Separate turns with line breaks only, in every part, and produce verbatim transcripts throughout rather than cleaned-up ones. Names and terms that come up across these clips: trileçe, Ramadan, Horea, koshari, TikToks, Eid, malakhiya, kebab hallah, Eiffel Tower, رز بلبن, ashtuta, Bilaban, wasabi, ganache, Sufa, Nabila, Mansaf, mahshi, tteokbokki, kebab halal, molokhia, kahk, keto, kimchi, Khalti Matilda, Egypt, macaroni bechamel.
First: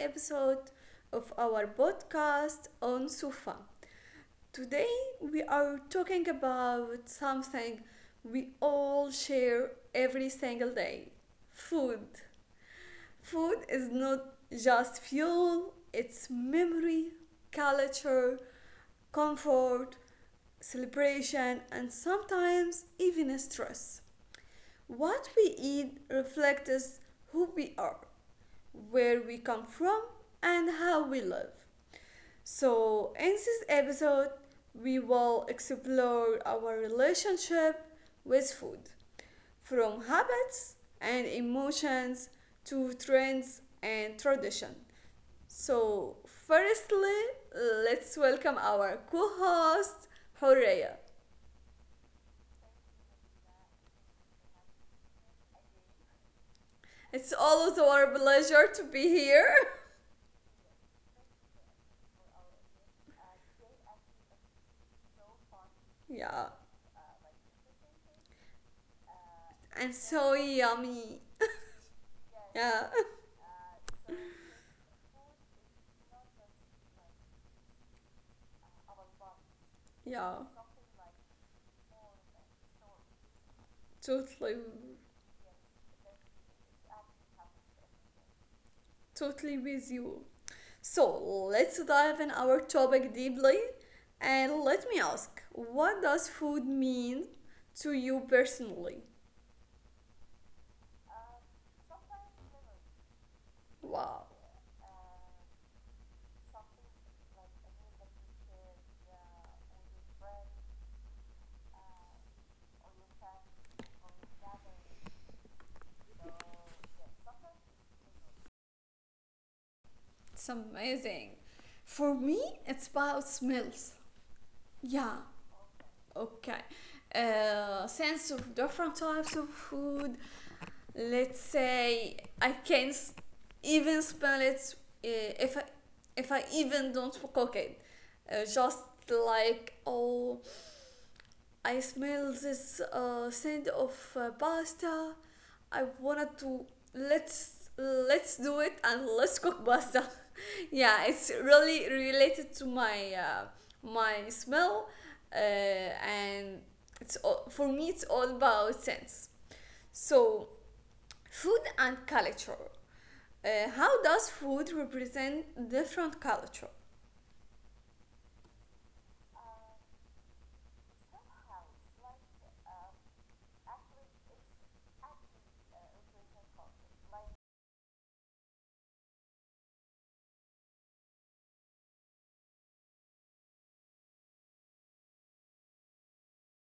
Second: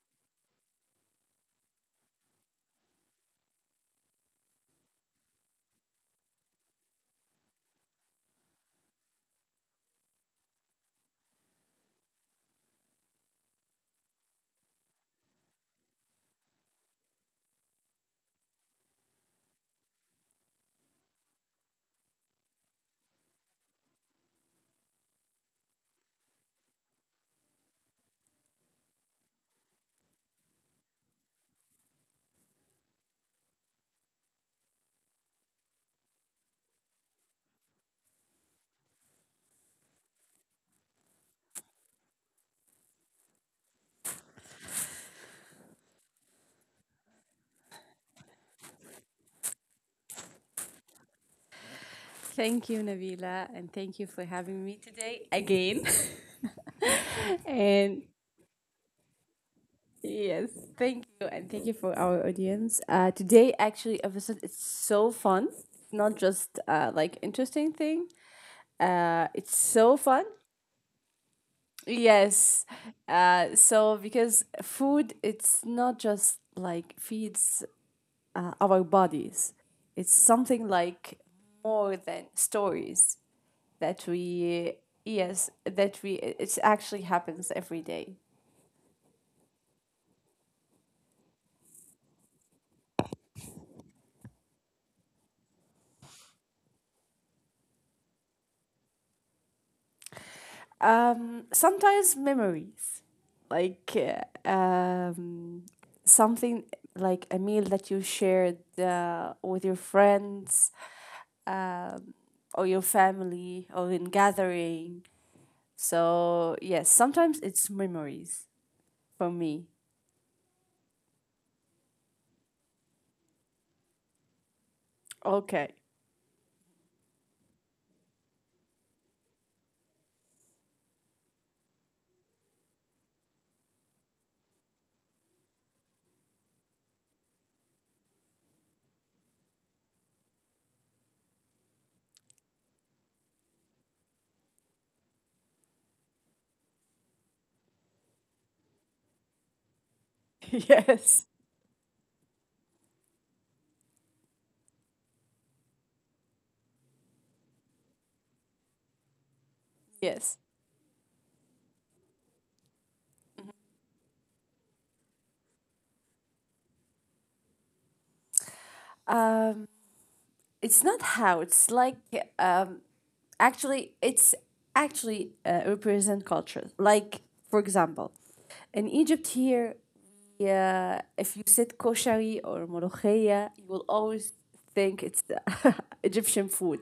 episode of our podcast on Sufa. Today, we are talking about something we all share every single day, food. Food is not just fuel, it's memory, culture, comfort, celebration, and sometimes even stress. What we eat reflects who we are, where we come from, and how we live. So, in this episode, we will explore our relationship with food from habits and emotions to trends and tradition. So, firstly, let's welcome our co host, Horea.
Thank you, Nabila, and thank you for having me today again.
It's always
and
our pleasure to be here.
yes, thank you, and thank you for our audience. Uh, today, actually, episode it's so fun. Not
Yeah.
just uh, like interesting thing. Uh, it's
And
so fun.
so yummy.
Yes.
Yeah,
Uh, so because food, it's not just like feeds uh, our bodies. It's
yeah,
something like more than stories that
totally,
we yes that we it actually happens every day.
totally with you. So let's dive in our topic deeply and let me ask, what does food mean to you personally?
Um, sometimes memories like
Wow,
uh, um, something like a meal that you shared uh, with your friends um, or your family or in gathering. So yes, sometimes it's memories for me.
it's amazing. For me, it's about smells. Yeah.
Okay.
Okay. Uh, sense of different types of food. Let's say I can even smell it, uh, if I, if I even don't cook it. Uh, just like, oh, I smell this uh, scent of uh, pasta. I wanted to let's let's do it, and let's cook pasta. Yeah,
yes.
it's really related to my uh, my smell, uh, and it's all, for me it's all about sense.
Yes.
So, food and culture. uh, how does food represent different culture?
Um, it's not how. It's like um, actually, it's actually uh, represent culture. Like for example, in Egypt here, yeah, if you said koshari or molokhia, you will always think it's the Egyptian food.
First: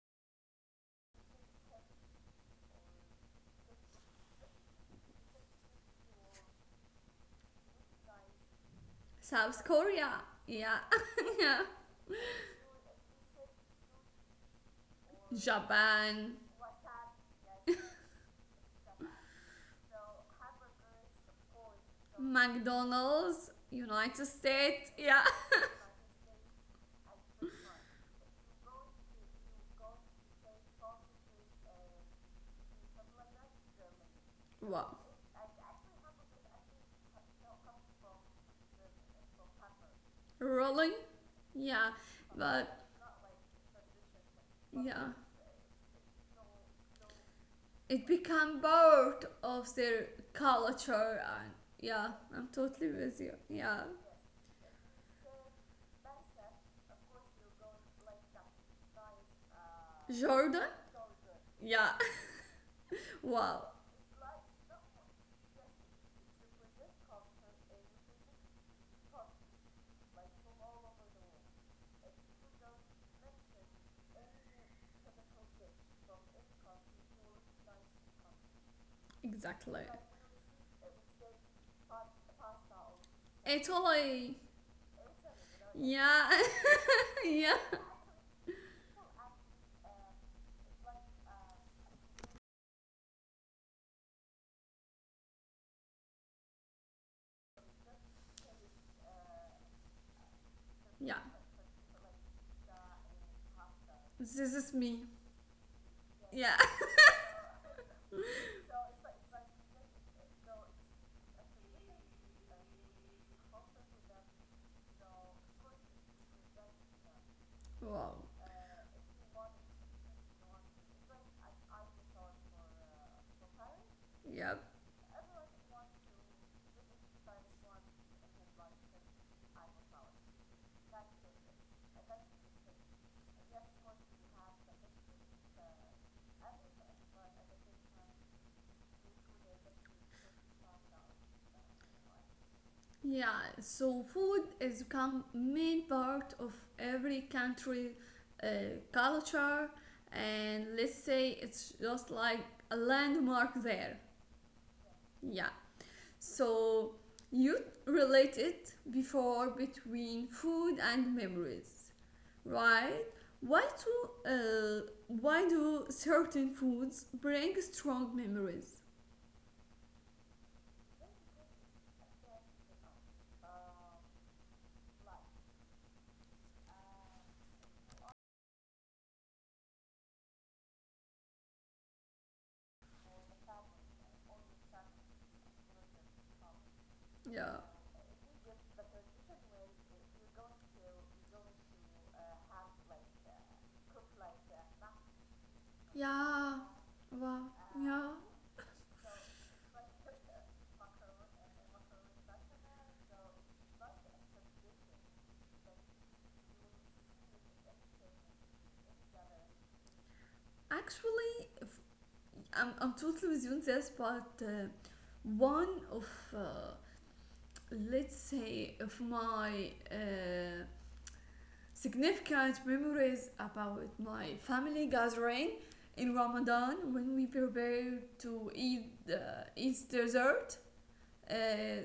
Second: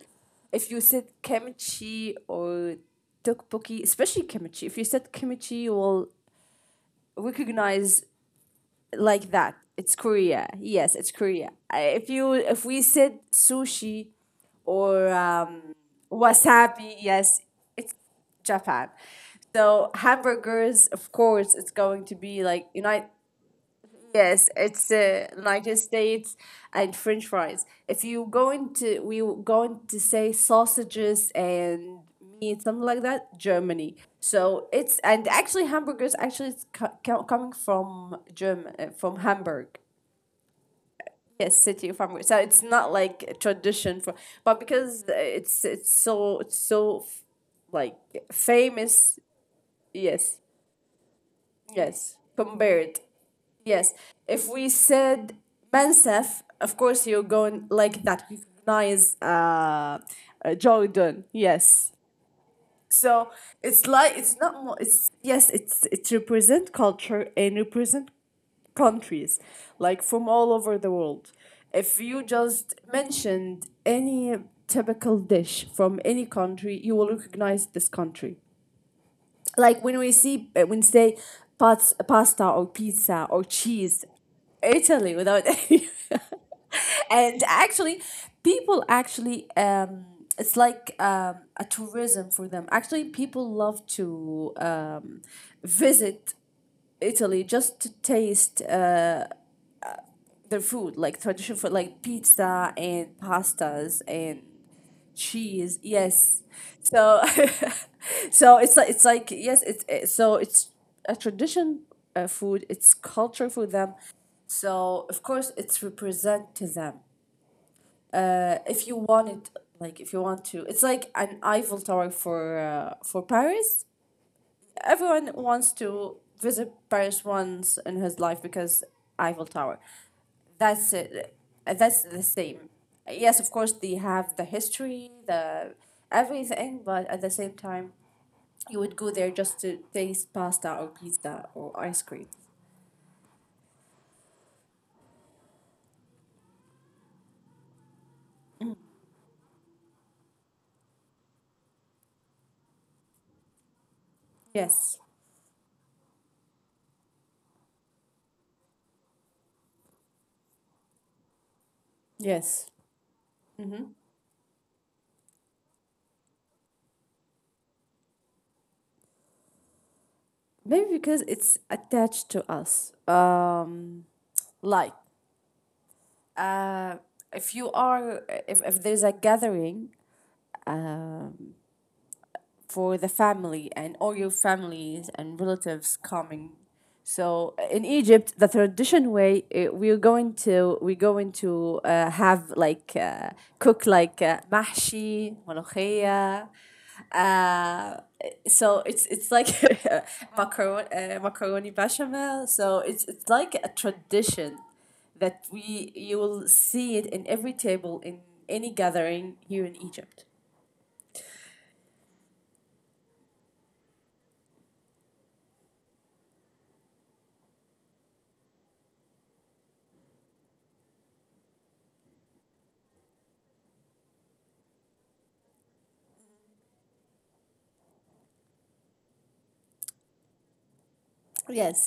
If you said kimchi or tteokbokki, especially kimchi, if you said kimchi, you will recognize like that.
South
It's
Korea.
Korea.
Yeah.
Yes, it's Korea.
Yeah.
I- If you if we said sushi or um,
Japan.
wasabi, yes, it's Japan. So hamburgers, of course, it's going to be like United.
McDonald's, United
Yes,
States.
it's
Yeah.
uh, United States and French fries. If you going to we were going to say sausages and meat something like that, Germany. So
Wow.
it's and actually hamburgers actually it's co- co- coming from German uh, from Hamburg.
Rolling.
Yes,
Yeah,
city of Hamburg. So it's
but
not like a tradition for, but because
yeah,
uh, it's it's so it's so f- like
it become
famous.
part of their
Yes,
culture. And yeah,
yes,
I'm totally
compared.
with you. Yeah.
Yes. If we said Mansaf, of course you're going like that. You recognize uh,
Nice, uh,
uh,
Jordan.
Jordan. Yes.
Yeah.
So
Wow.
it's like it's not more. It's yes. It's it represent culture and represent countries like from all over the world. If you just mentioned any typical dish from any country, you will recognize this country
Exactly.
like when we see uh, when say pats, pasta or pizza or cheese
Italy.
italy without any.
Yeah.
And
Yeah,
actually people actually um it's like um, a tourism for them actually people love to um, visit italy just to taste their food, like
yeah,
traditional food, like pizza and pastas
this
and
is me.
cheese. Yes,
Yeah.
so so it's like it's like yes, it's it, so it's a tradition uh, food. It's culture for them. So of course, it's represent to them.
Wow.
Uh, if you want it, like if you want to, it's like an Eiffel Tower for uh, for Paris,
Yep.
everyone wants to visit Paris once in his life because Eiffel Tower. That's it. Uh, That's the same. Yes, of course they have the history, the everything, but at the same time, you would go there just to taste pasta or pizza or ice cream.
Yeah, so food is become main part of every country uh, culture, and let's say it's just like a landmark there.
Yes,
Yeah, so you related before between food and memories,
yes.
right? Why do uh, why do certain foods bring strong memories?
Maybe because it's attached to us. Um, like uh, if you are if, if there's a gathering for the family and all your families and relatives coming. So
Yeah,
uh, in Egypt, the tradition way eh, we're going to we're going to uh, have like uh, cook like uh, mahshi, malakhiya.
yeah, wow,
Uh,
yeah.
so it's it's like macaroni uh, macaroni bechamel. So it's it's like a tradition that we you will see it in every table in any gathering here in Egypt.
Actually, I'm, I'm totally with you on this, but uh, one of, uh, let's say, of my uh, significant memories about my family gathering in Ramadan when we prepare to eat uh, Eid dessert. Uh,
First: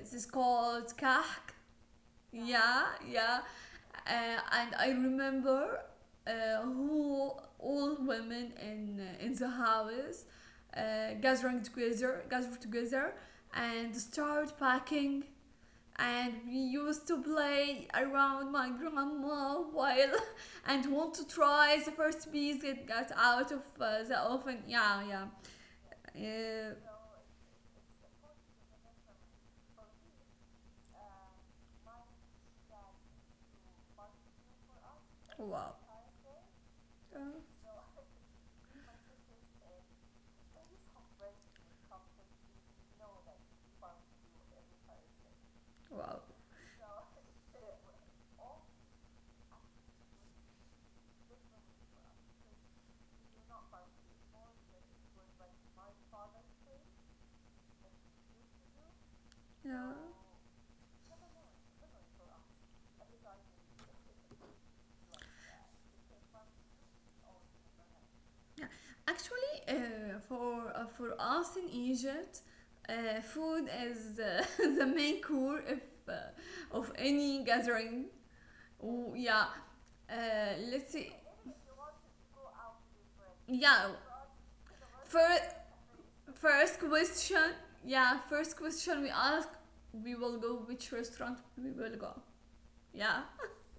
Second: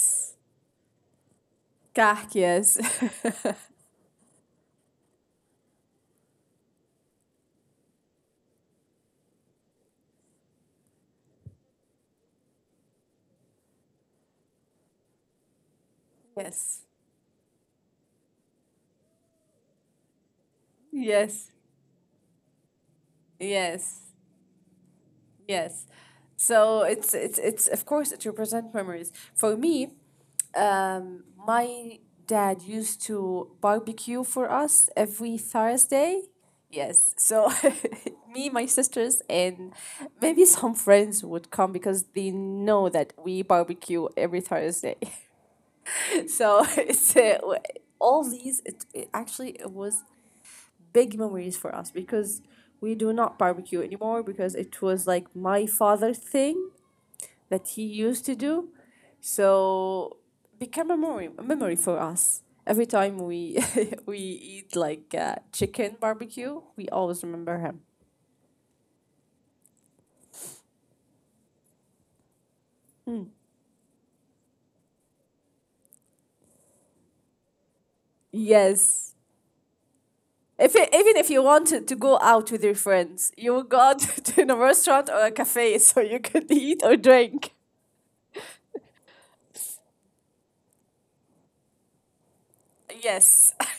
this is called kahk.
Kark, yes.
Yeah, yeah. uh, and I remember uh, who all women in uh, in the house uh, gathering together, gathered together, and start packing. And we
Yes.
used to play around my grandma while and want to
Yes.
try the first piece that got out of
Yes.
uh, the oven. Yeah, yeah.
Yes.
Uh,
So it's it's it's of course it represents memories. For me, um, my dad used to barbecue for us every
wow.
Thursday. Yes.
Uh,
So me, my sisters, and maybe some friends would come because they know that we barbecue every Thursday.
wow.
so it's uh, w- all these. It, it actually it was big memories for us because we do not barbecue anymore because it was like my father thing that he used to do.
Yeah.
So became a memory a memory for us. Every time we we eat like uh, chicken barbecue, we always remember him.
Yeah, actually, uh, for uh, for us in Egypt, uh, food is uh, the main core of uh, of any gathering.
Yes.
Oh, yeah, uh,
If it,
let's see.
even if you wanted to go out with your friends, you would go
Yeah,
out to a restaurant or a
first
cafe so you could
first
eat or drink.
question. Yeah, first question we ask, we will go which restaurant we will go. Yeah.
Yes.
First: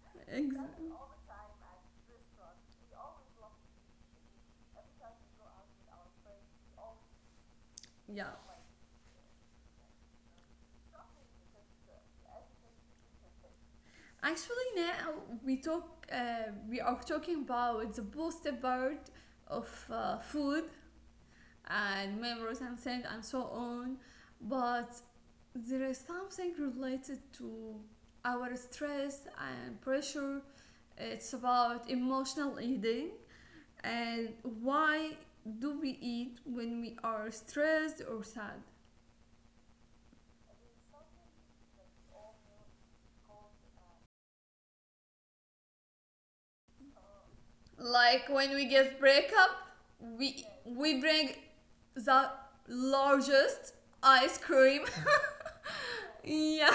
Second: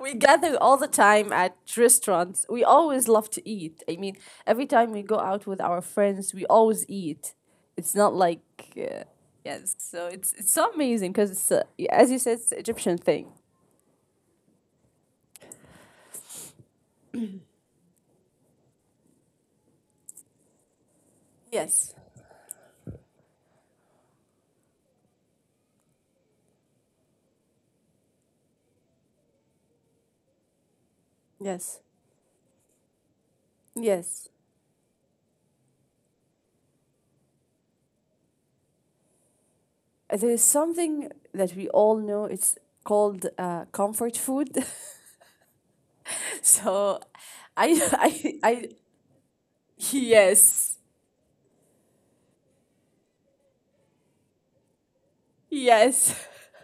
we gather all the
Exactly.
time at restaurants. We always love to eat. I mean, every time we go out with our friends, we always eat. It's not
Yeah.
like uh, yes, so it's it's so amazing because it's uh, y- as you said, it's an Egyptian thing.
Actually, now we talk. Uh, we are talking about the positive part of uh, food
Yes,
and memories and things and so on, but there is something related to our stress and pressure. It's about
yes,
emotional eating, and
yes.
why do we eat when we are stressed or sad?
Uh, There is something that we all know. It's called uh, comfort food. so, I,
Like when
I,
we
I,
get breakup, we
yes,
we bring the largest ice cream.
yes.
Yeah.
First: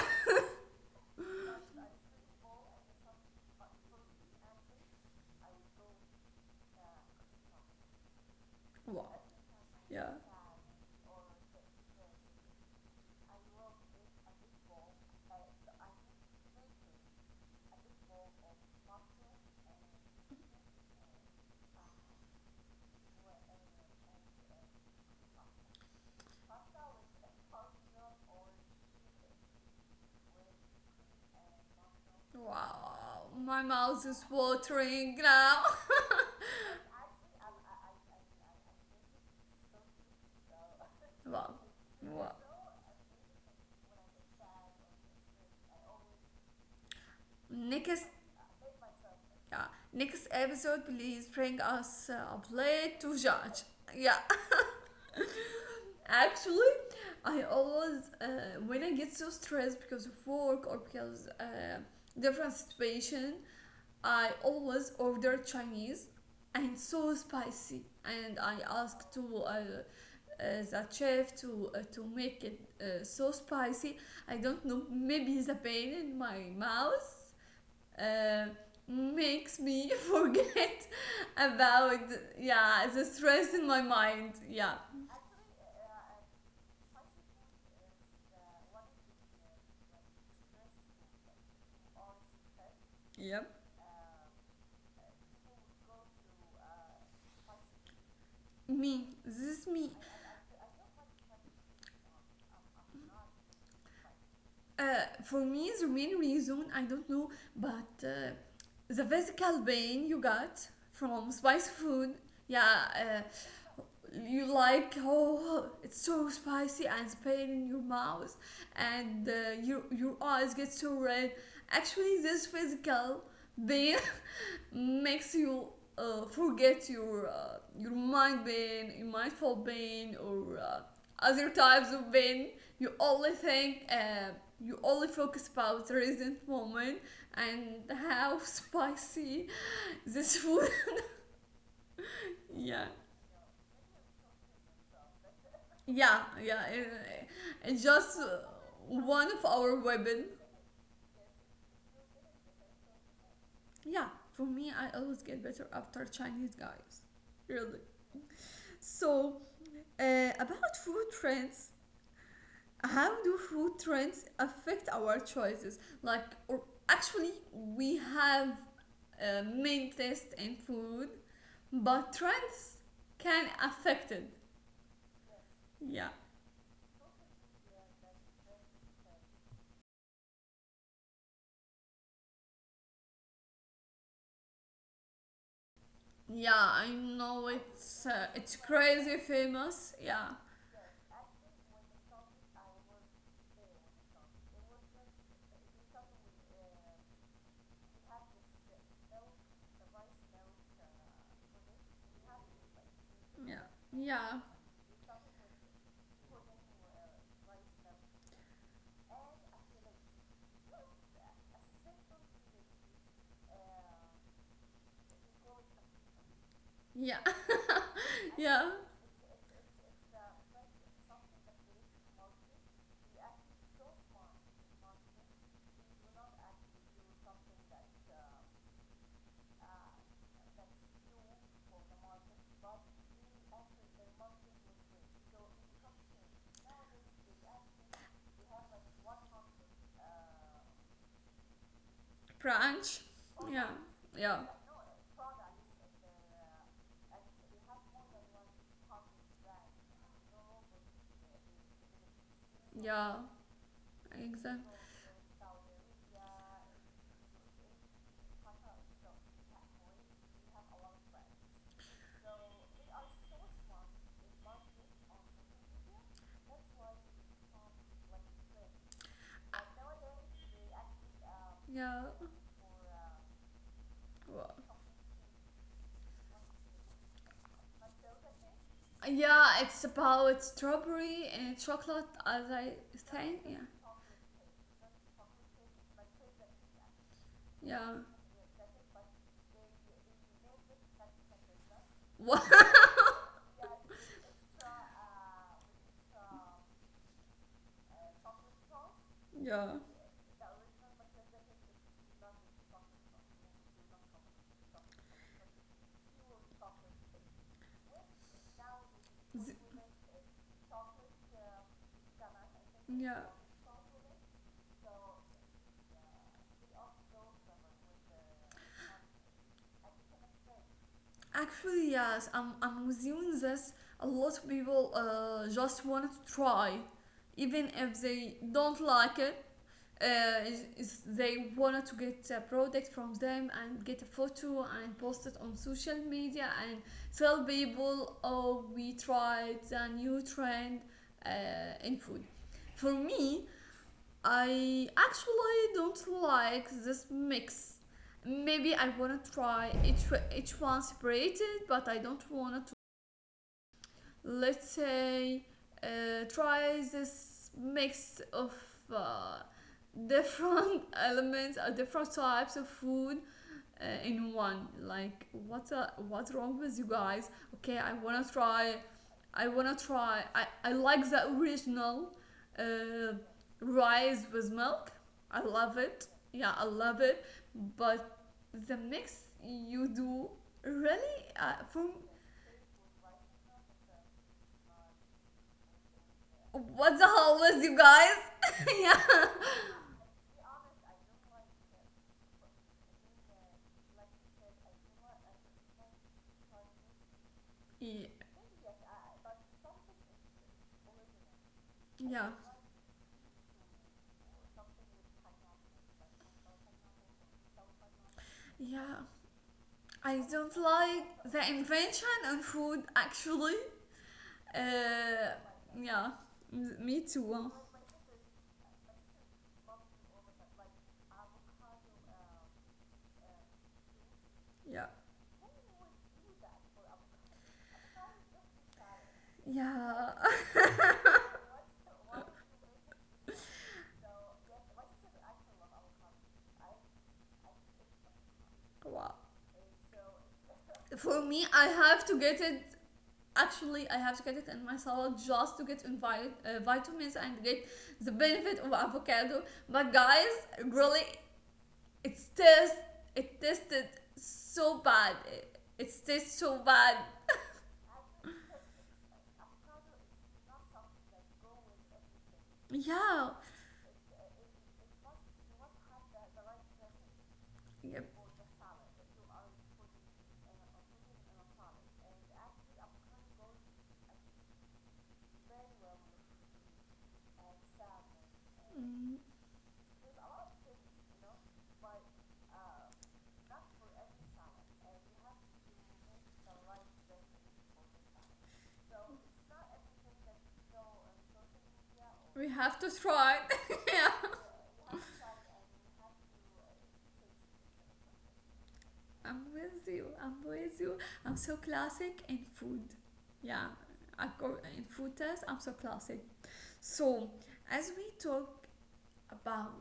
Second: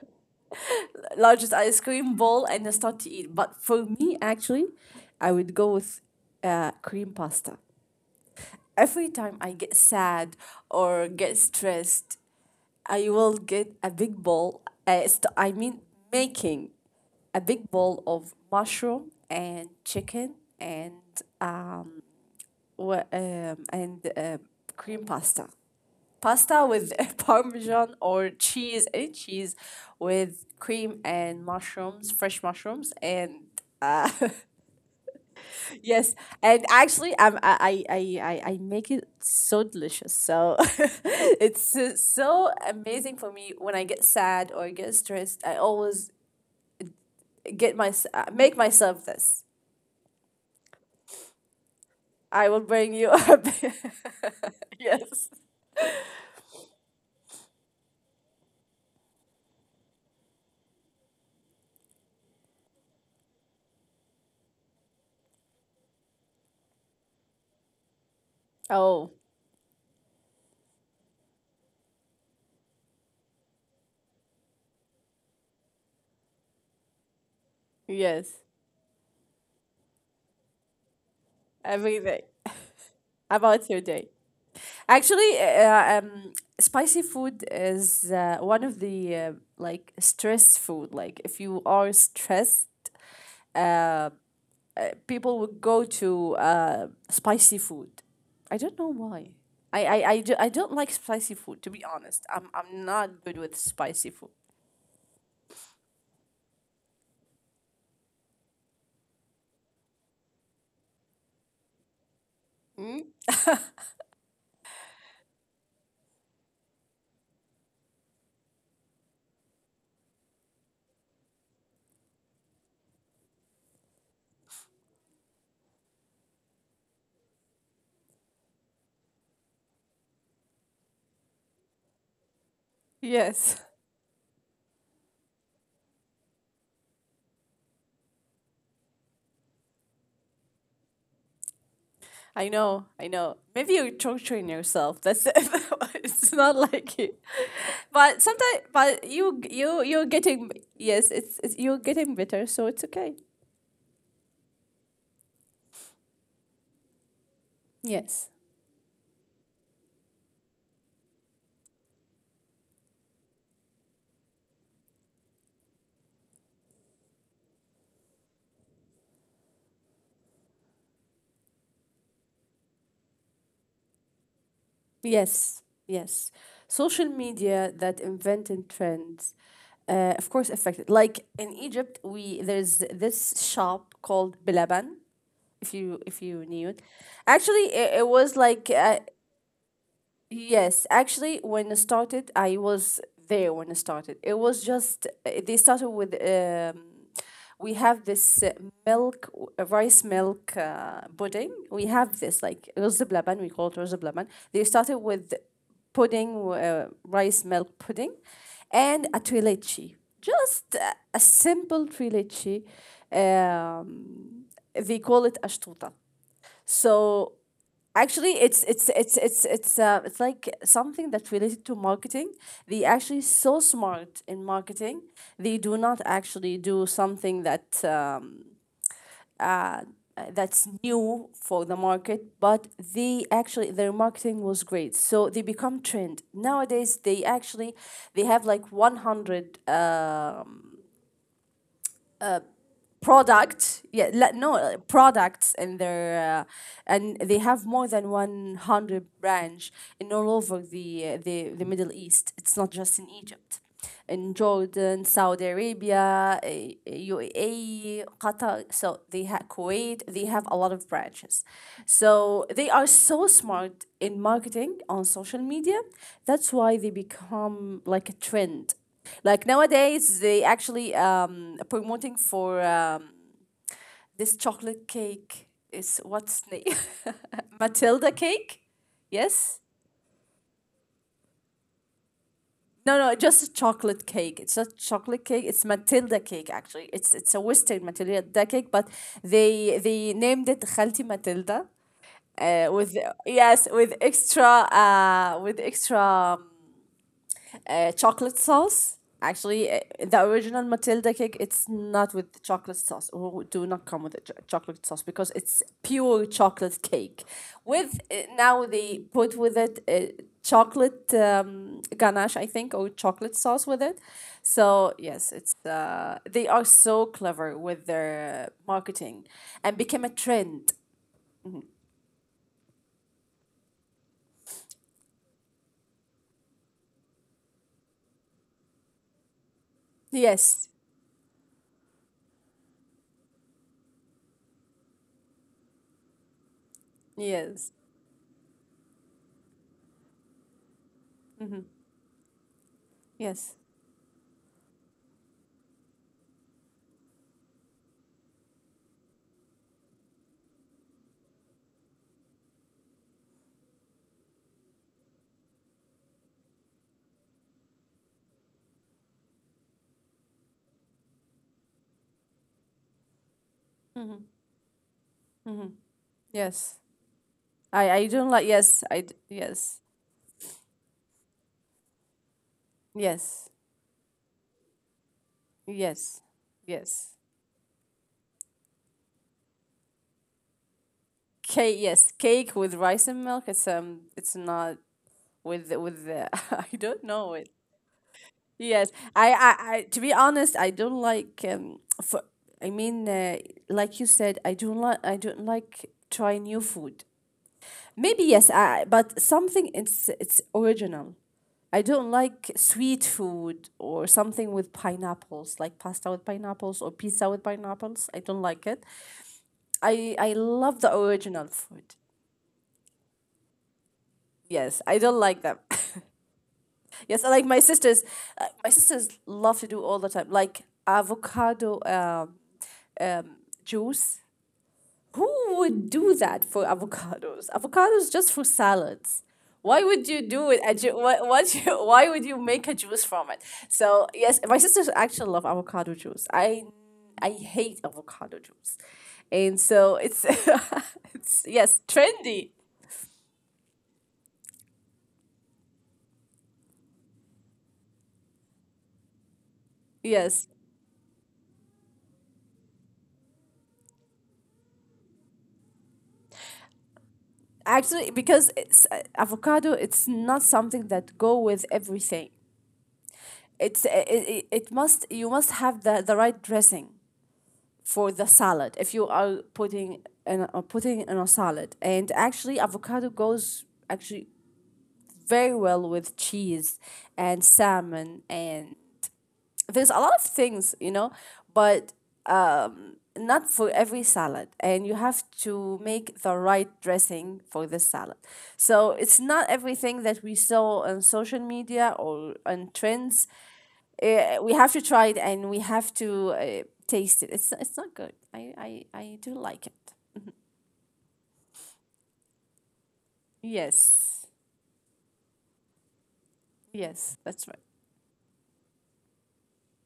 largest ice cream bowl and start to eat. But for me, actually, I would go with uh, cream pasta. Every
Wow.
time I get
Yeah.
sad or get stressed, I will get a big bowl. Uh, st- I mean, making a big bowl of mushroom and chicken and um, wha- um and uh, cream pasta pasta with parmesan or cheese, any cheese with cream and mushrooms, fresh mushrooms, and
Wow, my
uh,
mouth is watering now.
yes, and actually, um, I, I, I, I I make it so delicious. So
Wow.
it's uh,
Wow.
so amazing for me when I get sad or get stressed. I always get my
Next,
uh, make myself this.
yeah, next episode, please bring us uh,
I
a
will bring you
plate to
up.
judge. Yeah.
yes.
Actually, I always, uh, when I get so stressed because of work or because uh, different situation, I always order Chinese and so spicy, and I
Oh
ask to uh, uh, that chef to uh, to make it uh, so spicy. I don't know. Maybe the pain in my mouth
yes,
uh, makes me forget about,
everything.
yeah, the stress
About
in
your
my
day.
mind. Yeah,
Actually, uh, uh, um, spicy food is uh, one of the uh, like stress food. Like if you are stressed,
yeah.
uh, uh, people would go to uh, spicy food. I don't know
Me,
why.
this is
I,
me.
I, I, do, I don't like spicy food to be honest. I'm I'm not good with spicy food.
Uh, for me, the main reason I don't know, but uh, the physical pain you got from spicy food. Yeah,
Mm?
uh, you like, oh, it's so spicy and pain in your mouth, and uh, your your eyes get so red. Actually, this physical pain makes you uh, forget your uh, your mind pain, your mindful pain, or uh, other types of pain. You only
Yes.
think, uh, you only focus about the present moment, and how spicy this food.
I know,
Yeah.
I know. Maybe you torturing yourself. That's it.
Yeah,
it's not
yeah,
like it.
and, and
But
just uh,
sometimes, but
one
you,
of our
you, you're
women.
getting yes. It's, it's you're getting better, so it's okay.
Yeah, for me, I always get better after Chinese, guys, really.
Yes,
So, uh, about food trends, how do food trends affect our choices? Like, or actually, we have uh, main taste in food, but trends can affect it.
yes,
Yeah,
yes. Social media that invented trends, uh, of course, affected. Like in Egypt, we there's this shop called Bilaban. If you if you
yeah,
knew it,
I know
actually, it, it
it's uh,
was
it's
like uh,
crazy famous. Yeah.
yes, actually, when I started, I was there when I started. It was just uh, they started with um, we have this uh, milk, w- uh, rice milk uh, pudding. We have this like رز بلبن. We call
Yeah.
it رز بلبن.
Yeah.
They started with pudding, uh, rice milk pudding, and a trileçe. Just a, a simple trileçe. Um, they call it ashtuta.
Yeah.
So actually it's
Yeah.
it's it's it's it's uh, it's like something that's related to marketing, they actually so smart in marketing, they do not actually do something that um, uh, that's new for the market, but they actually their marketing was great, so they become trend nowadays. They actually they have like one hundred um,
Pranch. Yeah.
product yeah le-
Yeah.
no uh, products in their uh, and they have more than one hundred branch in all over the, uh, the the middle east. It's not just in
Yeah.
egypt, in
Exactly.
jordan, saudi arabia, uh, uae, qatar, so they have kuwait, they have a lot of branches. So they are so smart in marketing on social media, that's why they become like a trend. Like nowadays, they actually um
Yeah.
promoting for um, this
Well,
chocolate cake. Is what's name? Matilda cake? Yes.
yeah, it's about strawberry and chocolate, as I
No, no, just
think.
a
Yeah.
chocolate cake. It's not chocolate cake. It's Matilda cake actually. It's it's a Western
Yeah.
Matilda cake, but they they named it Khalti Matilda. Uh, with yes, with extra uh, with extra um, uh, chocolate sauce. Actually,
Yeah.
uh, the original Matilda cake, it's not with chocolate sauce. Oh, do not come with the ch- chocolate sauce because it's pure chocolate cake. With uh, now they put with
Z-
it uh, chocolate um, ganache, I think, or
yeah.
chocolate sauce with it. So yes, it's uh, they are so clever with their marketing, and became a trend.
Actually, yes, I'm, I'm assuming this. A lot of people uh, just want to try, even if they don't like it. Uh,
Yes,
is- is They wanted to get a product from them and get a photo and post it on social media and tell
yes.
people, oh, we tried a new trend uh,
Mm-hmm.
in food. For me,
Yes.
I actually don't like this mix. Maybe I wanna try each each one separated, but I don't wanna to, let's say, uh, try this mix of uh, different elements or different types of food uh, in one. Like, what's uh, what's wrong
Yes.
with you guys? Okay,
I
I
I don't
want to
like
try.
yes. I d-
i
yes.
want to try I, I like the original uh,
Yes,
rice with milk. I love it,
yes,
yeah, I love
yes.
it. But the mix you do, really, uh,
Cake,
for.
yes, cake with rice and milk. It's um, it's not with the- with the. I
What
don't
the
know
hell
it.
was you guys?
Yes,
Yeah.
I, I, I to be honest, I don't like um. For, I mean, uh, like you said, I don't like I don't like try new food.
Yeah.
Maybe yes, I, but something it's it's original. I don't
Yeah.
like sweet food or something with pineapples, like pasta with pineapples or pizza with pineapples. I don't like it.
Yeah.
I
I
I
don't
love the
like
original
the
food.
invention on food actually.
Yes, I don't
Uh,
like them.
yeah. Me
yes, I
too.
like
Huh?
my sisters, uh, my sisters love to do all the time, like avocado um, juice.
Yeah.
Who would do that for avocados? Avocados just for salads. Why would
Yeah.
you do it? A ju- what, what you, why would you make a juice from it? So yes, my sisters actually love avocado juice. I I hate avocado juice,
Wow.
and so it's
For
it's
me, I
yes
have to get
trendy.
it. Actually, I have to get it in my salad just to get invite, uh, vitamins and get the benefit of avocado. But
Yes,
guys, really, it tastes. It tasted so bad. It, it tastes so bad.
actually because it's uh, avocado it's not something that go with everything.
Yeah.
It's uh, it, it, it must you must have the, the right dressing for
Yep.
the salad if you are putting in, uh, putting in a salad. And actually avocado goes actually very well with cheese and salmon, and
Mm.
there's a lot of things, you know, but um, not for every salad. And you have to make the right dressing for the salad. So it's not everything that we saw on social media or
We
on
have to
trends.
try it. Yeah.
Uh, we have to try it and we have to uh, taste it. It's, it's not good. I, I, I do
I'm
like it.
with you. I'm with you. I'm so classic in food. Yeah.
Yes.
I go in food test, I'm so classic.
Yes,
So,
that's right.
as we talk about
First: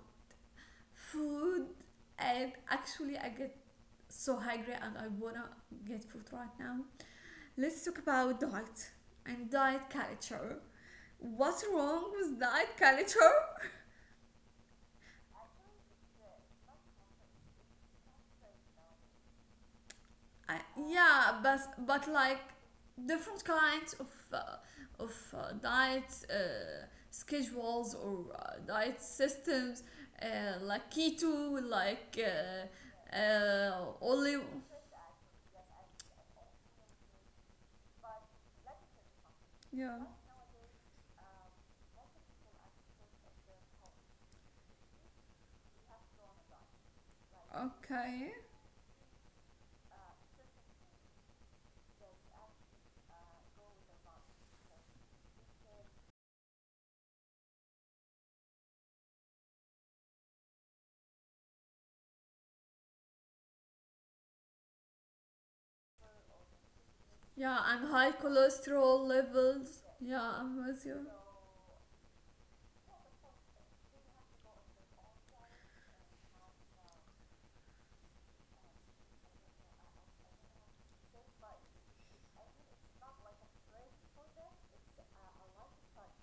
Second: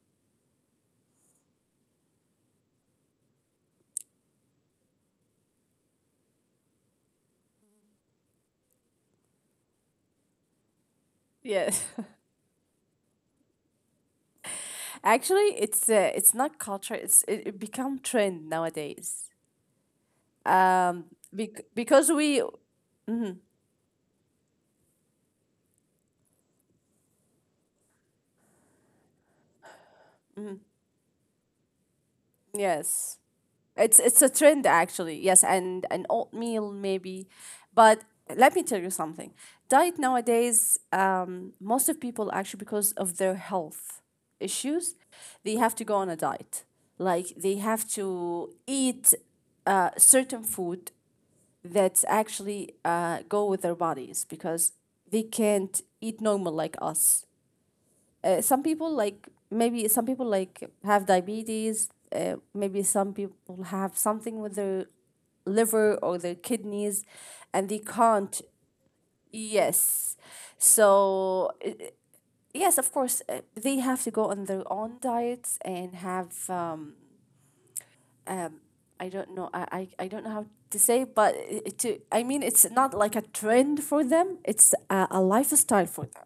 food, and actually, I get so hungry and I wanna get food right now. Let's talk about diet and diet culture. What's
Yes.
wrong with diet culture?
Actually, it's uh, it's not culture. It's it, it become trend nowadays.
Uh,
um
yeah, but
bec-
but
because we
like
mhm,
different kinds of uh, of uh, diet uh, schedules, or uh, diet systems, uh, like keto, like uh,
yes
uh,
it's it's a
olive.
trend actually. Yes, and an oatmeal maybe, but let me tell you something.
Yeah.
Diet nowadays, um, most of people actually because of their health issues, they have to go on a diet. Like they have
Okay.
to eat uh, certain food that's actually uh, go with their bodies, because they can't eat normal like us. Uh, some people like, maybe some people like have diabetes, uh, maybe some people have something with their liver or their kidneys,
Yeah,
and they
and high
can't,
cholesterol levels.
yes.
Yeah, I'm with you.
So uh, yes, of course uh, they have to go on their own diets and have um, um, I don't know. I, I, I don't know how to say, but it, to I mean it's not like a trend for them, it's a, a lifestyle for them.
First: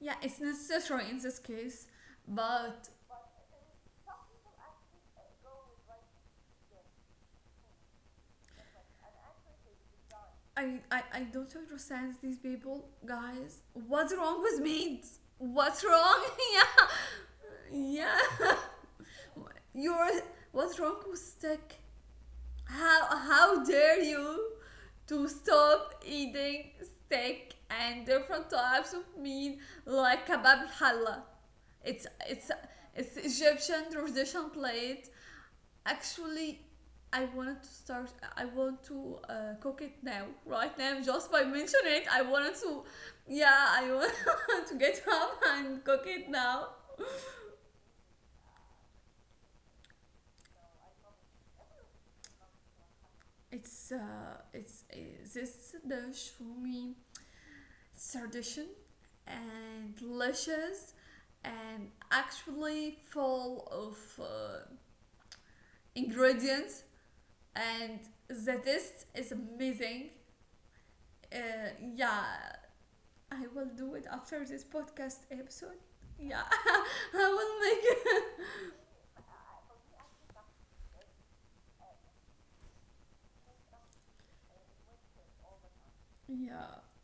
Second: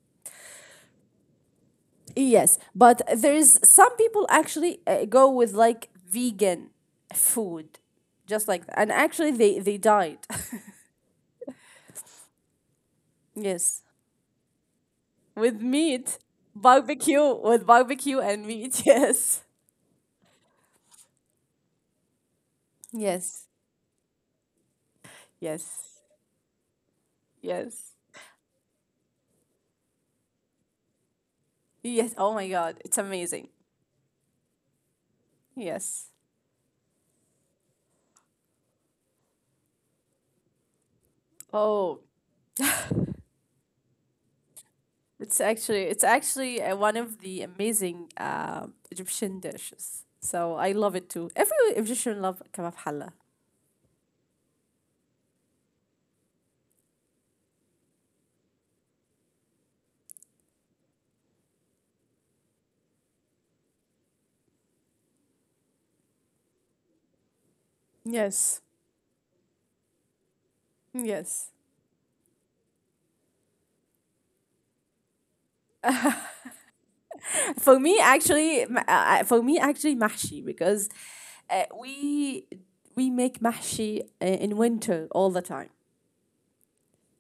Yeah, it's necessary in this case,
Yes,
but
but there is some people actually uh, go with like vegan food, just like that. And actually, they they died.
I, I I don't understand these people, guys.
yes,
What's wrong with me?
with
What's
meat,
wrong?
barbecue, with
Yeah,
barbecue and
yeah.
meat.
You're what's wrong with steak?
Yes,
How
yes,
how dare you to
yes,
stop eating steak
yes,
and different types of meat like kebab halal?
yes.
It's
Oh my
it's
God, it's
it's
amazing.
Egyptian tradition plate.
Yes.
Actually, I wanted to start. I want to uh, cook it now, right now, just by
Oh,
mentioning it. I wanted to, yeah, I want to get
it's
up
actually
and
it's
cook it
actually uh,
now.
one of the amazing uh, Egyptian dishes. So I love it too. Every Egyptian love kebab hallah.
It's uh, it's uh, This dish for me. It's tradition and delicious, and actually full of uh, ingredients, and
Yes.
the taste is amazing.
Yes.
Uh, yeah, I will do it after this podcast episode. Yeah, I will
For me actually
make
m- uh, uh, for me actually mahshi, because uh, we we make mahshi uh, in winter all the time.
it. Yeah,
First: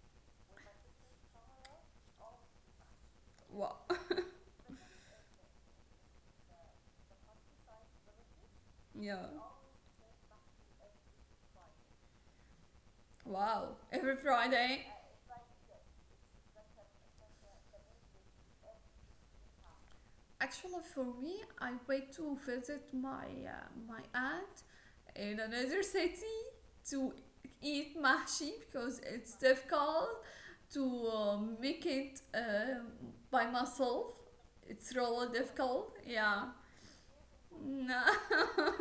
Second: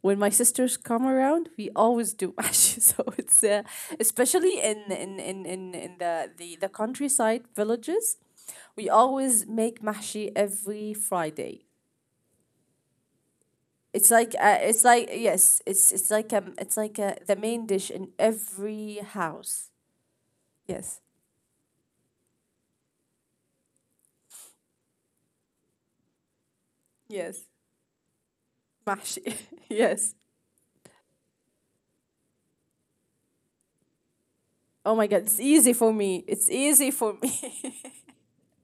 When my sisters come around we always do mahshi, so it's uh,
wow.
especially in in, in, in, in the, the the countryside villages we
Yeah,
always make mahshi every Friday.
wow. Every
It's like, uh,
Friday.
it's like yes, it's it's like, um it's like uh, the main dish in every house.
Actually, for
Yes.
me, I went to visit my uh, my aunt in another city to
Yes,
eat mahshi because it's
mahshi,
difficult
yes.
to uh, make it uh, by myself. It's
Oh my
really
God, it's easy
difficult.
for me.
Yeah.
It's easy for me.
No,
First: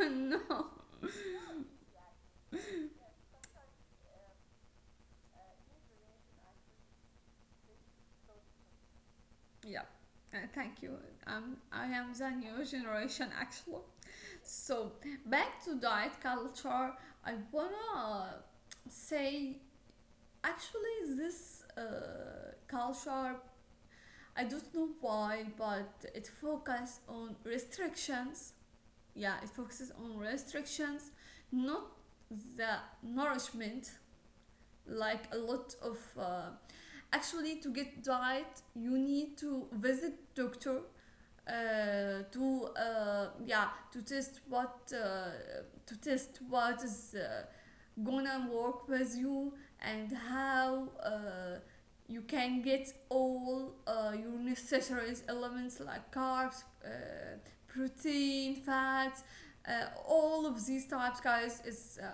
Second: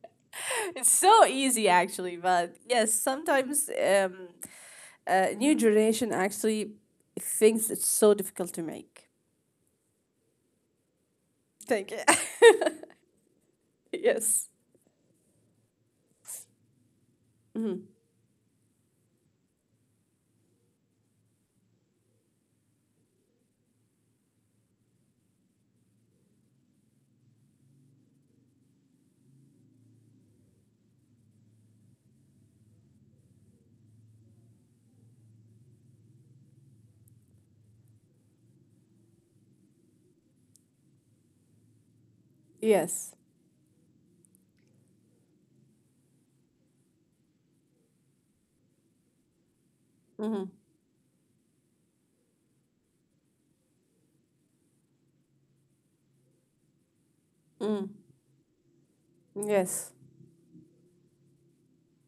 no.
it's so easy actually. But yes, sometimes, um uh, new generation actually thinks it's so difficult to make.
Yeah, uh, thank you. Um, I
Thank you.
am the new generation actually.
yes.
So back to diet culture, I
Hmm.
wanna say actually this uh, culture, I don't know why, but it focuses on restrictions. Yeah, it focuses on restrictions, not the nourishment. Like a lot of, uh, actually to get diet, you need to visit doctor, uh, to
Yes.
uh, yeah, to test what, uh, to test what is uh, gonna work with you, and
Hmm.
how uh, you can get all uh, your necessary elements like carbs, uh,
Hmm.
protein, fats, uh,
Yes.
all of these types, guys, is uh,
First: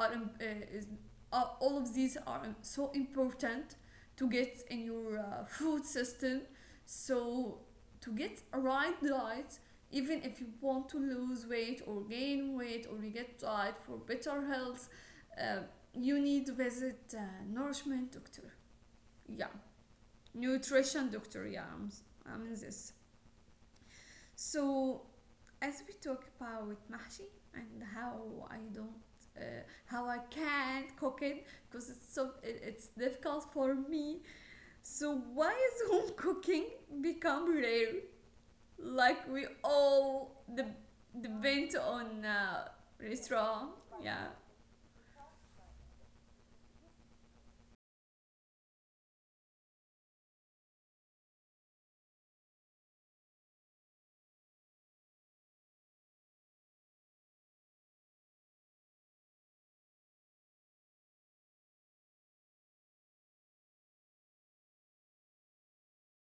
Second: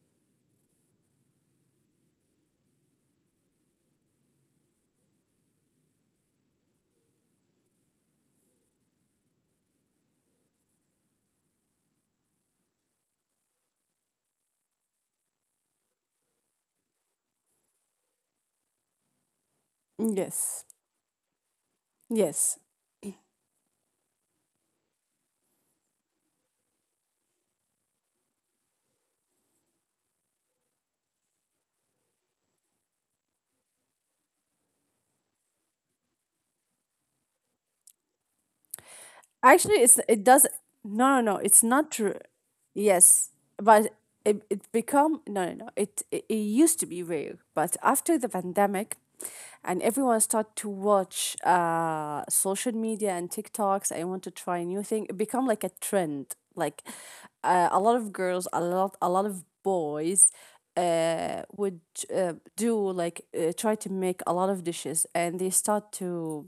are um, uh, is are all of these are um, so important to get in your uh, food system. So to get a right diet, even if you want to lose weight or gain weight or you get diet for better health, uh, you need to visit uh, nourishment doctor. Yeah,
Yes.
nutrition doctor. Yeah, I'm, I'm
Yes.
in this. So as we talk about mahshi and how I don't, uh, how I can't cook it because it's so it, it's difficult for me. So why is home cooking become rare? Like we
Actually, it's it
all
does.
the
No, no, no. It's
depend
not true.
on uh,
Yes,
restaurant.
but
Yeah,
it it become no, no, no. It it, it used to be rare, but after the pandemic, and everyone start to watch uh social media and TikToks, I want to try new thing. It become like a trend. Like, uh, a lot of girls, a lot a lot of boys Uh, would uh, do like, uh, try to make a lot of dishes, and they start to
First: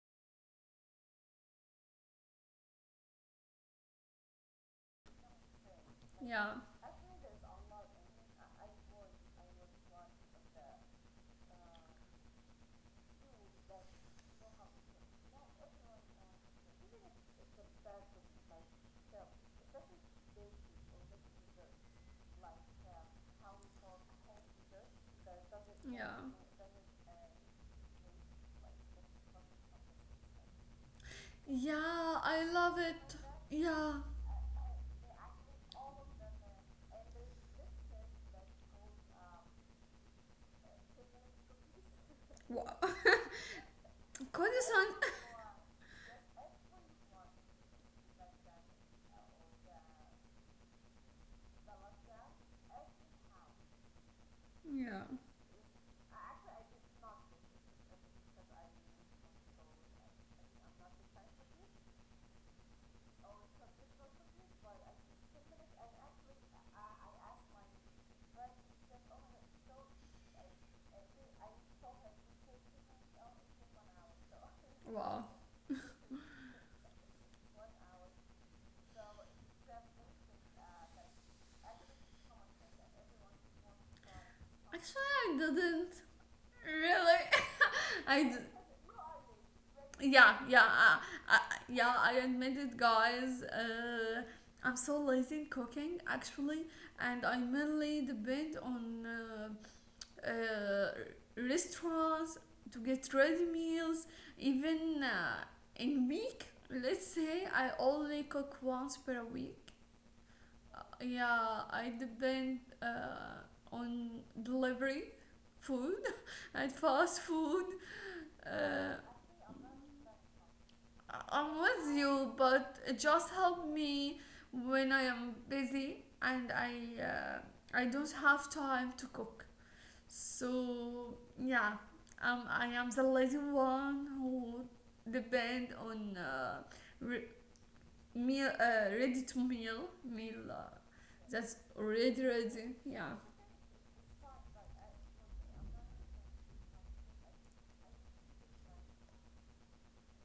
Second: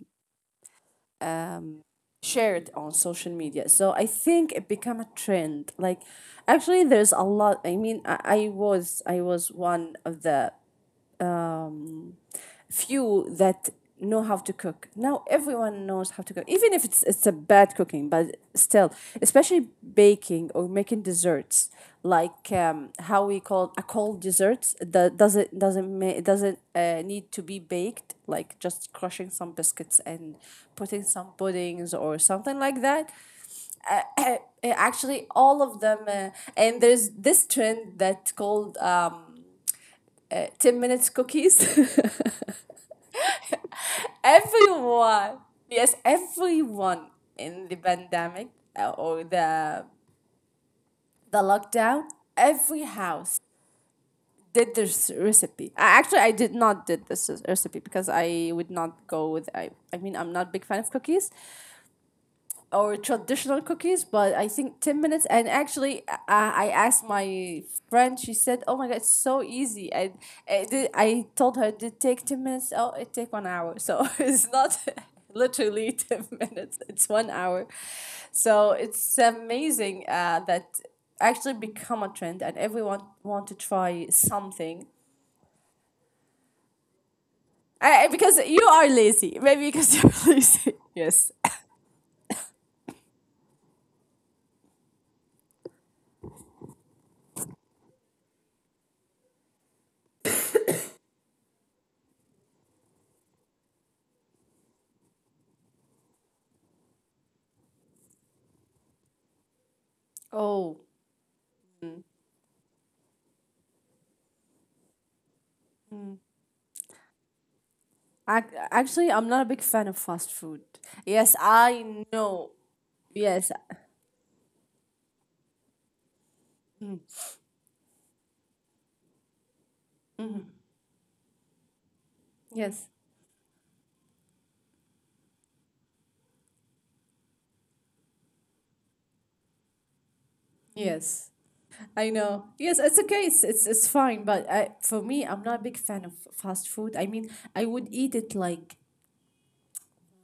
shared on social media. So I think it became a trend. Like,
yeah.
actually there's a lot. I mean, I, I was I was one of the few that know how to cook. Now everyone knows how to cook, even if it's it's a bad cooking. But still, especially baking or making desserts, like, um, how we call, a cold dessert that doesn't doesn't ma-
Yeah.
it doesn't uh, need to be baked, like just crushing some biscuits and putting some
Yeah,
puddings or
I
something
love
like that.
it. Yeah.
uh, Actually all of them, uh, and there's this trend that's called um, ten minutes cookies.
Wow. Kodi-san.
everyone, yes, everyone in the pandemic uh, or the the lockdown, every house did
Yeah.
this recipe. I, actually I did not did this recipe, because I would not go with I, i mean I'm not a big fan of cookies or traditional cookies. But I think ten minutes. And actually, I, I asked my friend, she said, "Oh my God, it's so easy." And I, did, I told her, "Did it did take ten minutes?" Oh, it take one hour. So it's not
Wow.
literally ten minutes, it's one hour. So it's amazing uh, that actually become a trend and everyone want to try something.
Actually, I didn't really.
I,
I. D-
because you are lazy, maybe, because
yeah,
you're
yeah,
lazy.
uh,
Yes.
uh, yeah. I admit it, guys. Uh, I'm so lazy in cooking, actually, and I mainly depend on uh, uh, restaurants to get ready meals even uh, in week, let's say I only cook once per week. Uh,
Oh.
yeah, I depend uh, on delivery food and fast food.
Ac-
uh,
Actually, I'm not a big fan of fast food. Yes,
I am with
I
you,
know.
but it just
Yes,
help me when I am busy and I uh, I don't have time to cook. So yeah, um, I
yes,
am the lazy one who depend on uh, re- meal, uh, ready to meal, meal uh,
yes.
that's
I
already
know.
ready.
Yes, it's
Yeah.
okay. It's it's, it's fine. But I, for me, I'm not a big fan of fast food. I mean, I would eat it like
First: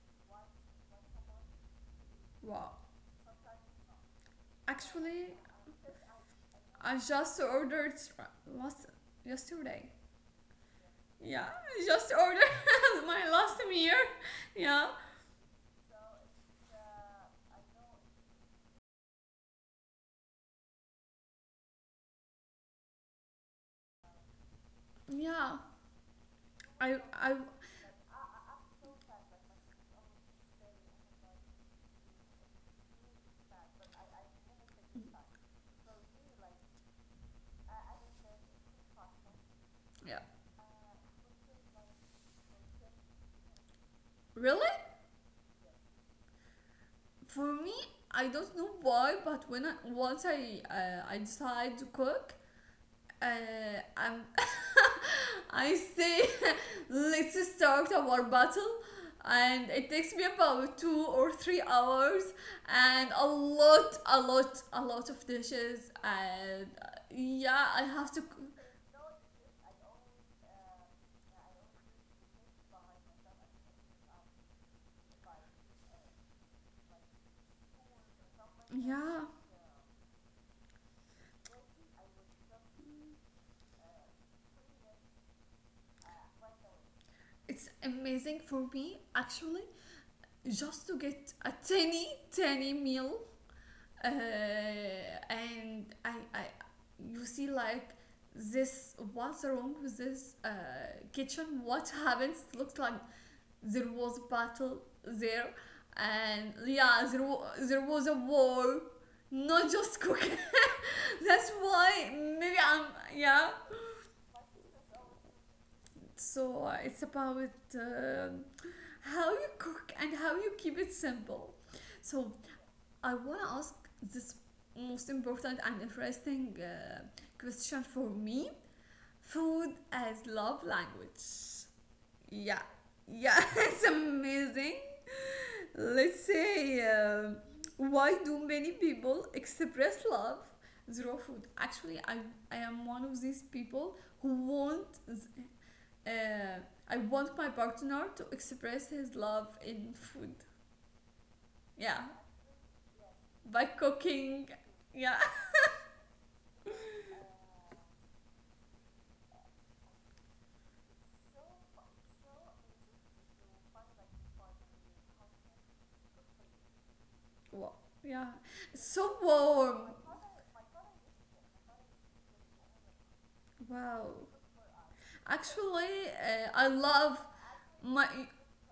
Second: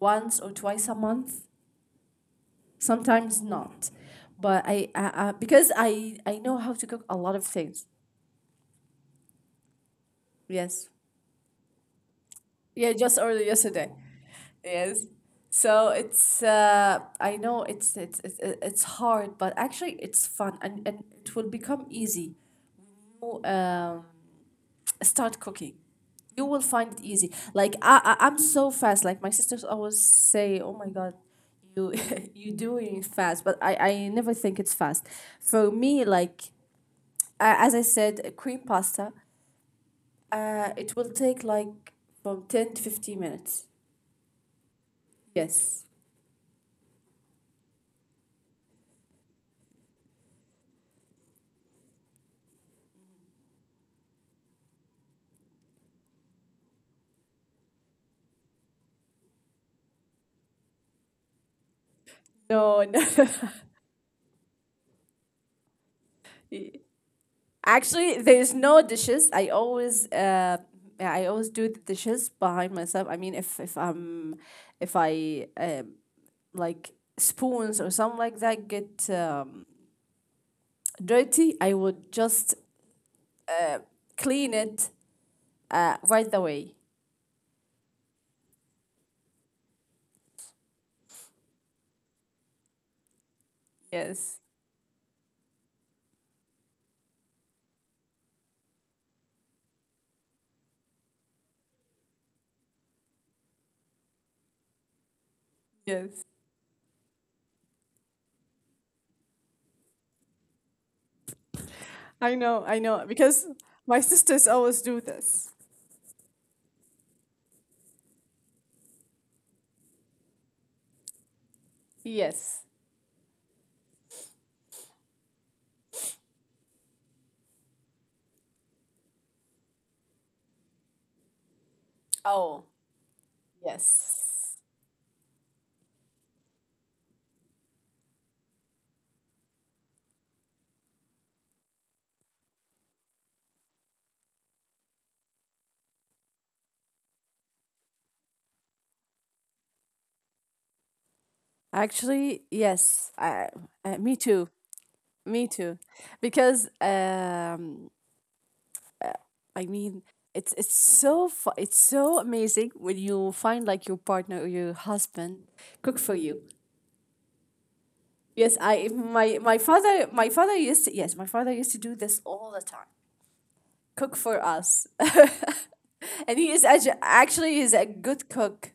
once or twice a month.
Wow.
Sometimes not. But I,
Actually,
I, I because I I know how to
I
cook a lot
just
of things.
ordered r- last yesterday.
Yes.
Yeah, I just ordered
Yeah, just
my
ordered
last meal.
yesterday.
Yeah.
Yes. So it's uh I know it's it's it's it- it's hard, but actually it's fun, and and it will become easy. You, Um, Start
Yeah.
cooking. You will find
I
it easy.
I
Like, I, I I'm so fast. Like my sisters always say, "Oh my God, you you doing fast." But I I never think it's fast. For me, like uh, as I said, cream pasta,
Yeah.
Uh, it will take like from ten to fifteen minutes.
Really?
Yes.
For me, I don't know why, but when I, once I uh, I decide to cook, uh, I'm I say let's start our battle, and it takes me about two or three hours,
No, no.
and a lot, a lot, a lot of dishes, and uh, yeah, I have
Actually,
to, c-
there's no dishes. I always uh yeah, I always do the dishes behind myself. I mean, if if I'm, if I um like spoons or something like that get
Yeah,
um, dirty, I would just uh, clean it uh, right away.
it's amazing for me actually just to get a tiny, tiny meal, uh,
Yes.
and I, I you see, like, this what's wrong with this uh, kitchen, what happens? Looks like there was a battle there,
Yes.
and yeah, there, wa- there was a war, not just cooking. That's why
I know,
maybe
I
I'm
know, because
yeah
my sisters always do this.
so uh, it's about um how you cook and how you keep it simple. So
Yes.
I want to ask this most important and interesting uh, question for me: food as love language.
Oh,
Yeah, yeah, it's
yes.
amazing. Let's say, um why do many people express love through food? Actually, I, I am one of these people who want. Uh, I want my partner to express his love in food. Yeah,
Actually, yes. I,
by
uh, me too.
cooking. Yeah.
Me too, because um, uh, I mean, it's it's so fu- it's so amazing when you find like your partner or your husband cook for you.
Wow. Yeah.
Yes,
It's
I
so
my my
warm.
father my father used to yes my father used to do this all the time,
Wow.
cook for us,
Actually,
and he
uh,
is
I
actu-
love
actually he's a
my
good cook.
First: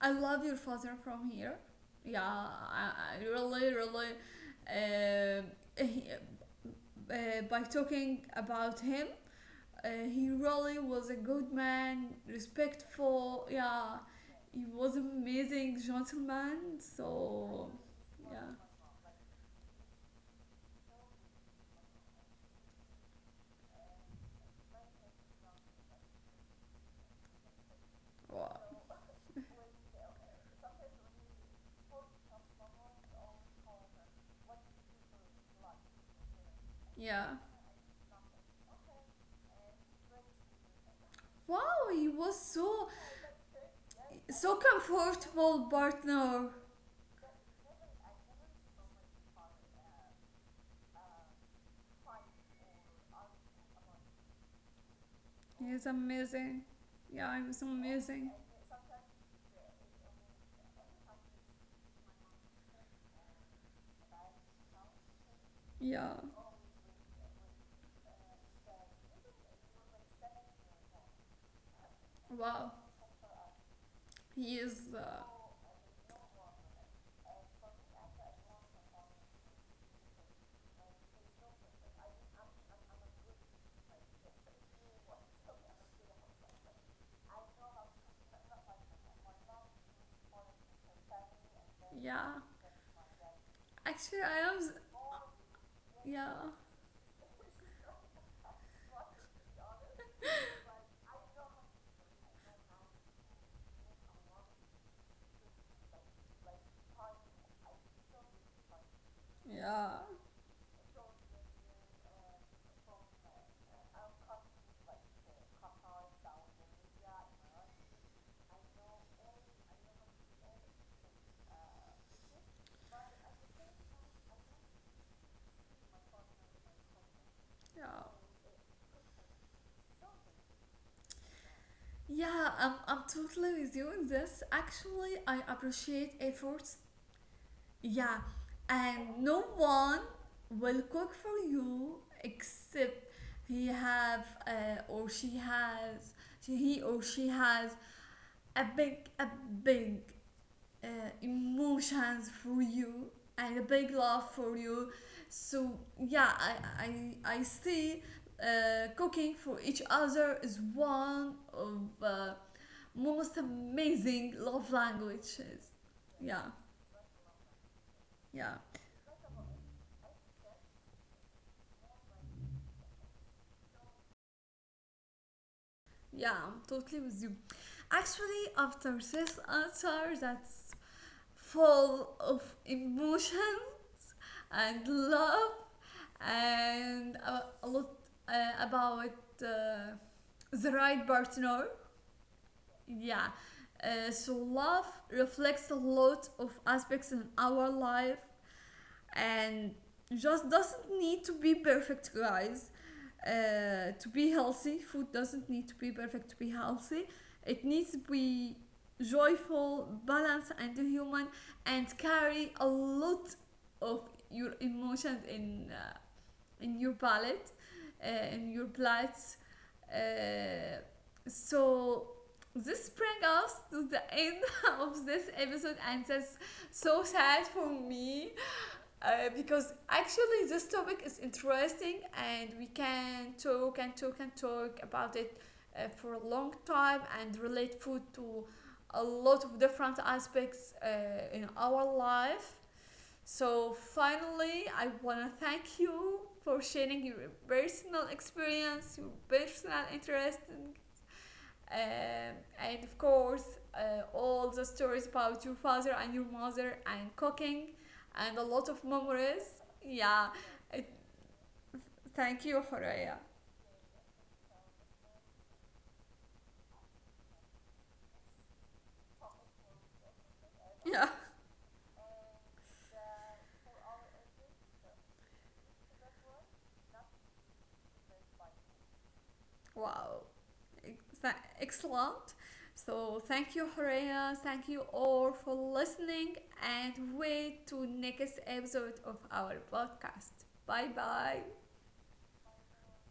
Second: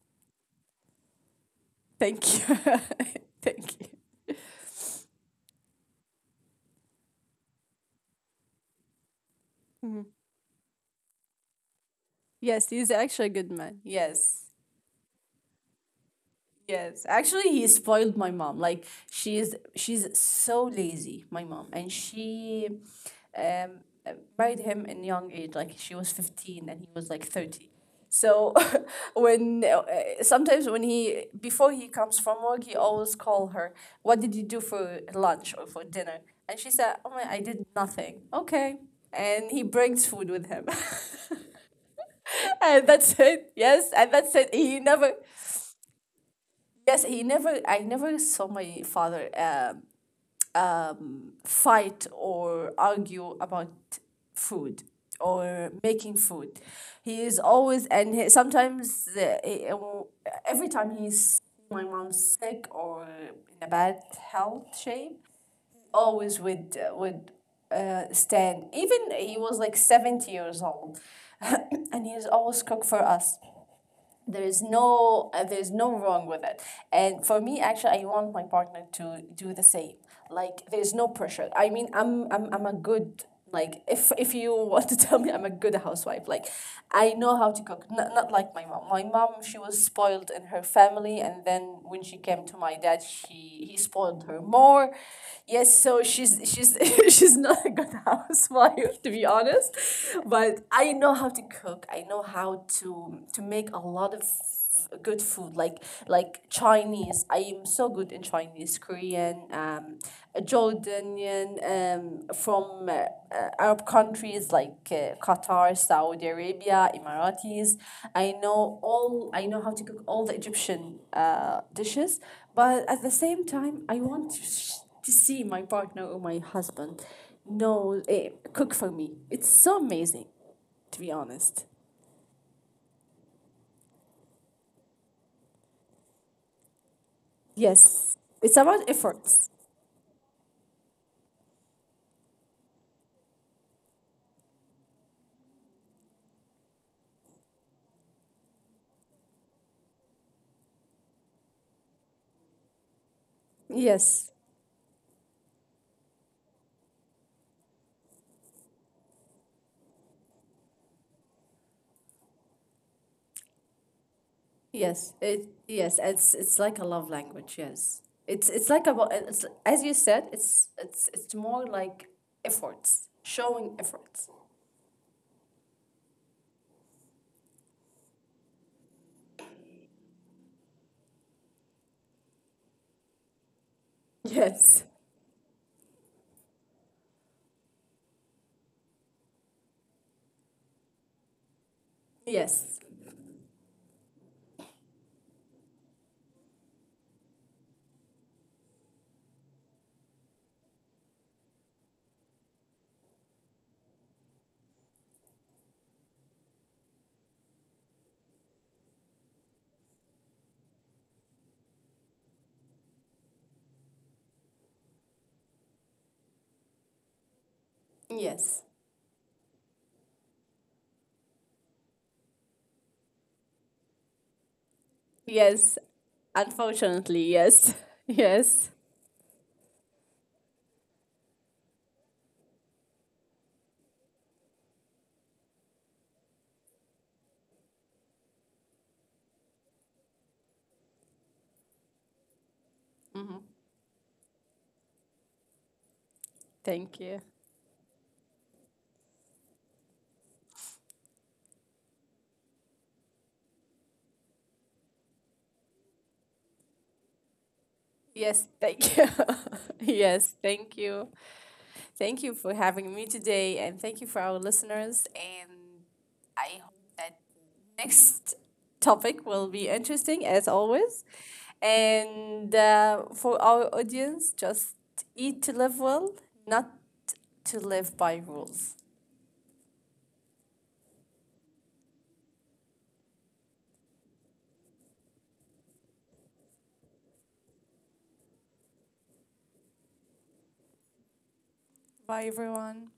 I love your father from here. Yeah,
Thank you,
I, I really
thank you.
really uh, he, uh, by talking about him, uh, he really was a good man,
Yes, he's actually a
respectful.
good man.
Yeah.
Yes.
He was amazing gentleman.
Yes, actually, he
So,
spoiled my
yeah.
mom. Like, she's she's so lazy, my mom, and she, um, married him in young age. Like she was fifteen and he was like thirty. So
Wow.
when uh, sometimes when he, before he comes from work, he always call her. "What did you do for lunch or for dinner?" And she said, "Oh
Yeah.
my, I did nothing." Okay, and he brings food with him,
Wow, he was so.
and that's it. Yes, and that's
So
it. He never,
comfortable partner.
yes, he never. I never saw my father um fight or argue about food
He
or
is
making
amazing.
food. He
Yeah,
is
he he's
always, and
amazing.
he, sometimes uh, he- every time he's my mom's sick or in a bad health shape,
Yeah.
always would would uh, stand. Even he was like seventy years old, and he's always
Wow.
cook for us. There
He
is
is. Uh,
no uh, there is no wrong with it. And for me actually I want my partner to do the same. Like, there's no pressure. I mean, i'm i'm, I'm a good, like, if if you want to tell me I'm a good housewife, like, I know how to cook. Not, not like my mom. My mom, she was spoiled in her family, and then when she
yeah.
came to my dad, she he
Actually,
spoiled her
I am. S-
more. Yes, so
Yeah.
she's she's she's not a good housewife, to be honest. But I know how to cook. I know how to to to make a lot of good food, like like Chinese. I am so good in Chinese, Korean,
Yeah.
um, Jordanian, um, from uh, uh, Arab countries like uh, Qatar, Saudi Arabia, Emiratis. I know all. I know how to cook all the Egyptian uh, dishes. But at the same time, I want to, sh- to see my partner or my husband
Yeah.
know eh, cook for me. It's so amazing, to be honest.
Yeah, I'm, I'm totally with you in this. Actually, I appreciate efforts. Yeah,
Yes. It's about
and no
efforts.
one will cook for you except he have uh, or she has, he or she has, a big a big uh, emotions for you and a big love
Yes.
for you. So yeah, I I I see uh, cooking for each other is one of uh, most amazing love
Yes, it,
languages.
yes, it's
Yeah,
it's like a love language. Yes,
yeah.
it's it's like about it's, as you said, it's it's it's more like efforts, showing efforts.
Yeah, I'm totally with you. Actually, after this answer that's full of emotions and
Yes.
love and a, a lot uh, about uh, the right partner,
Yes,
yeah. Uh, so, love reflects a lot of aspects in our life, and just doesn't need to be perfect, guys. Uh, to be healthy, food doesn't need to be perfect to be healthy. It needs to be joyful, balanced, and human, and carry a lot of your emotions in uh, in your palate, uh, in
yes,
your plates. Uh, so this brings us to the end of this
yes.
episode, and that's so
Unfortunately,
sad for
yes.
me,
Yes.
uh, because actually this topic is interesting and we can talk and talk and talk about it uh, for a long time, and relate food to a lot of different aspects uh, in our life. So finally I want to thank you for sharing
Thank
your
you.
personal experience, your personal interest in, um, and of course, uh, all the stories about your father and your mother and cooking, and a
Yes,
lot of
thank you.
memories. Yeah,
yes, thank
it,
you. Thank
thank
you
you,
for having me
Horea.
today, and thank you for our listeners. And I hope that next topic will be interesting as
Yeah,
always. And uh, for our audience, just eat to live well, not to live by rules.
wow, excellent. So thank you, Horea. Thank you all for listening, and wait to next episode of our podcast. Bye bye.
Bye, everyone.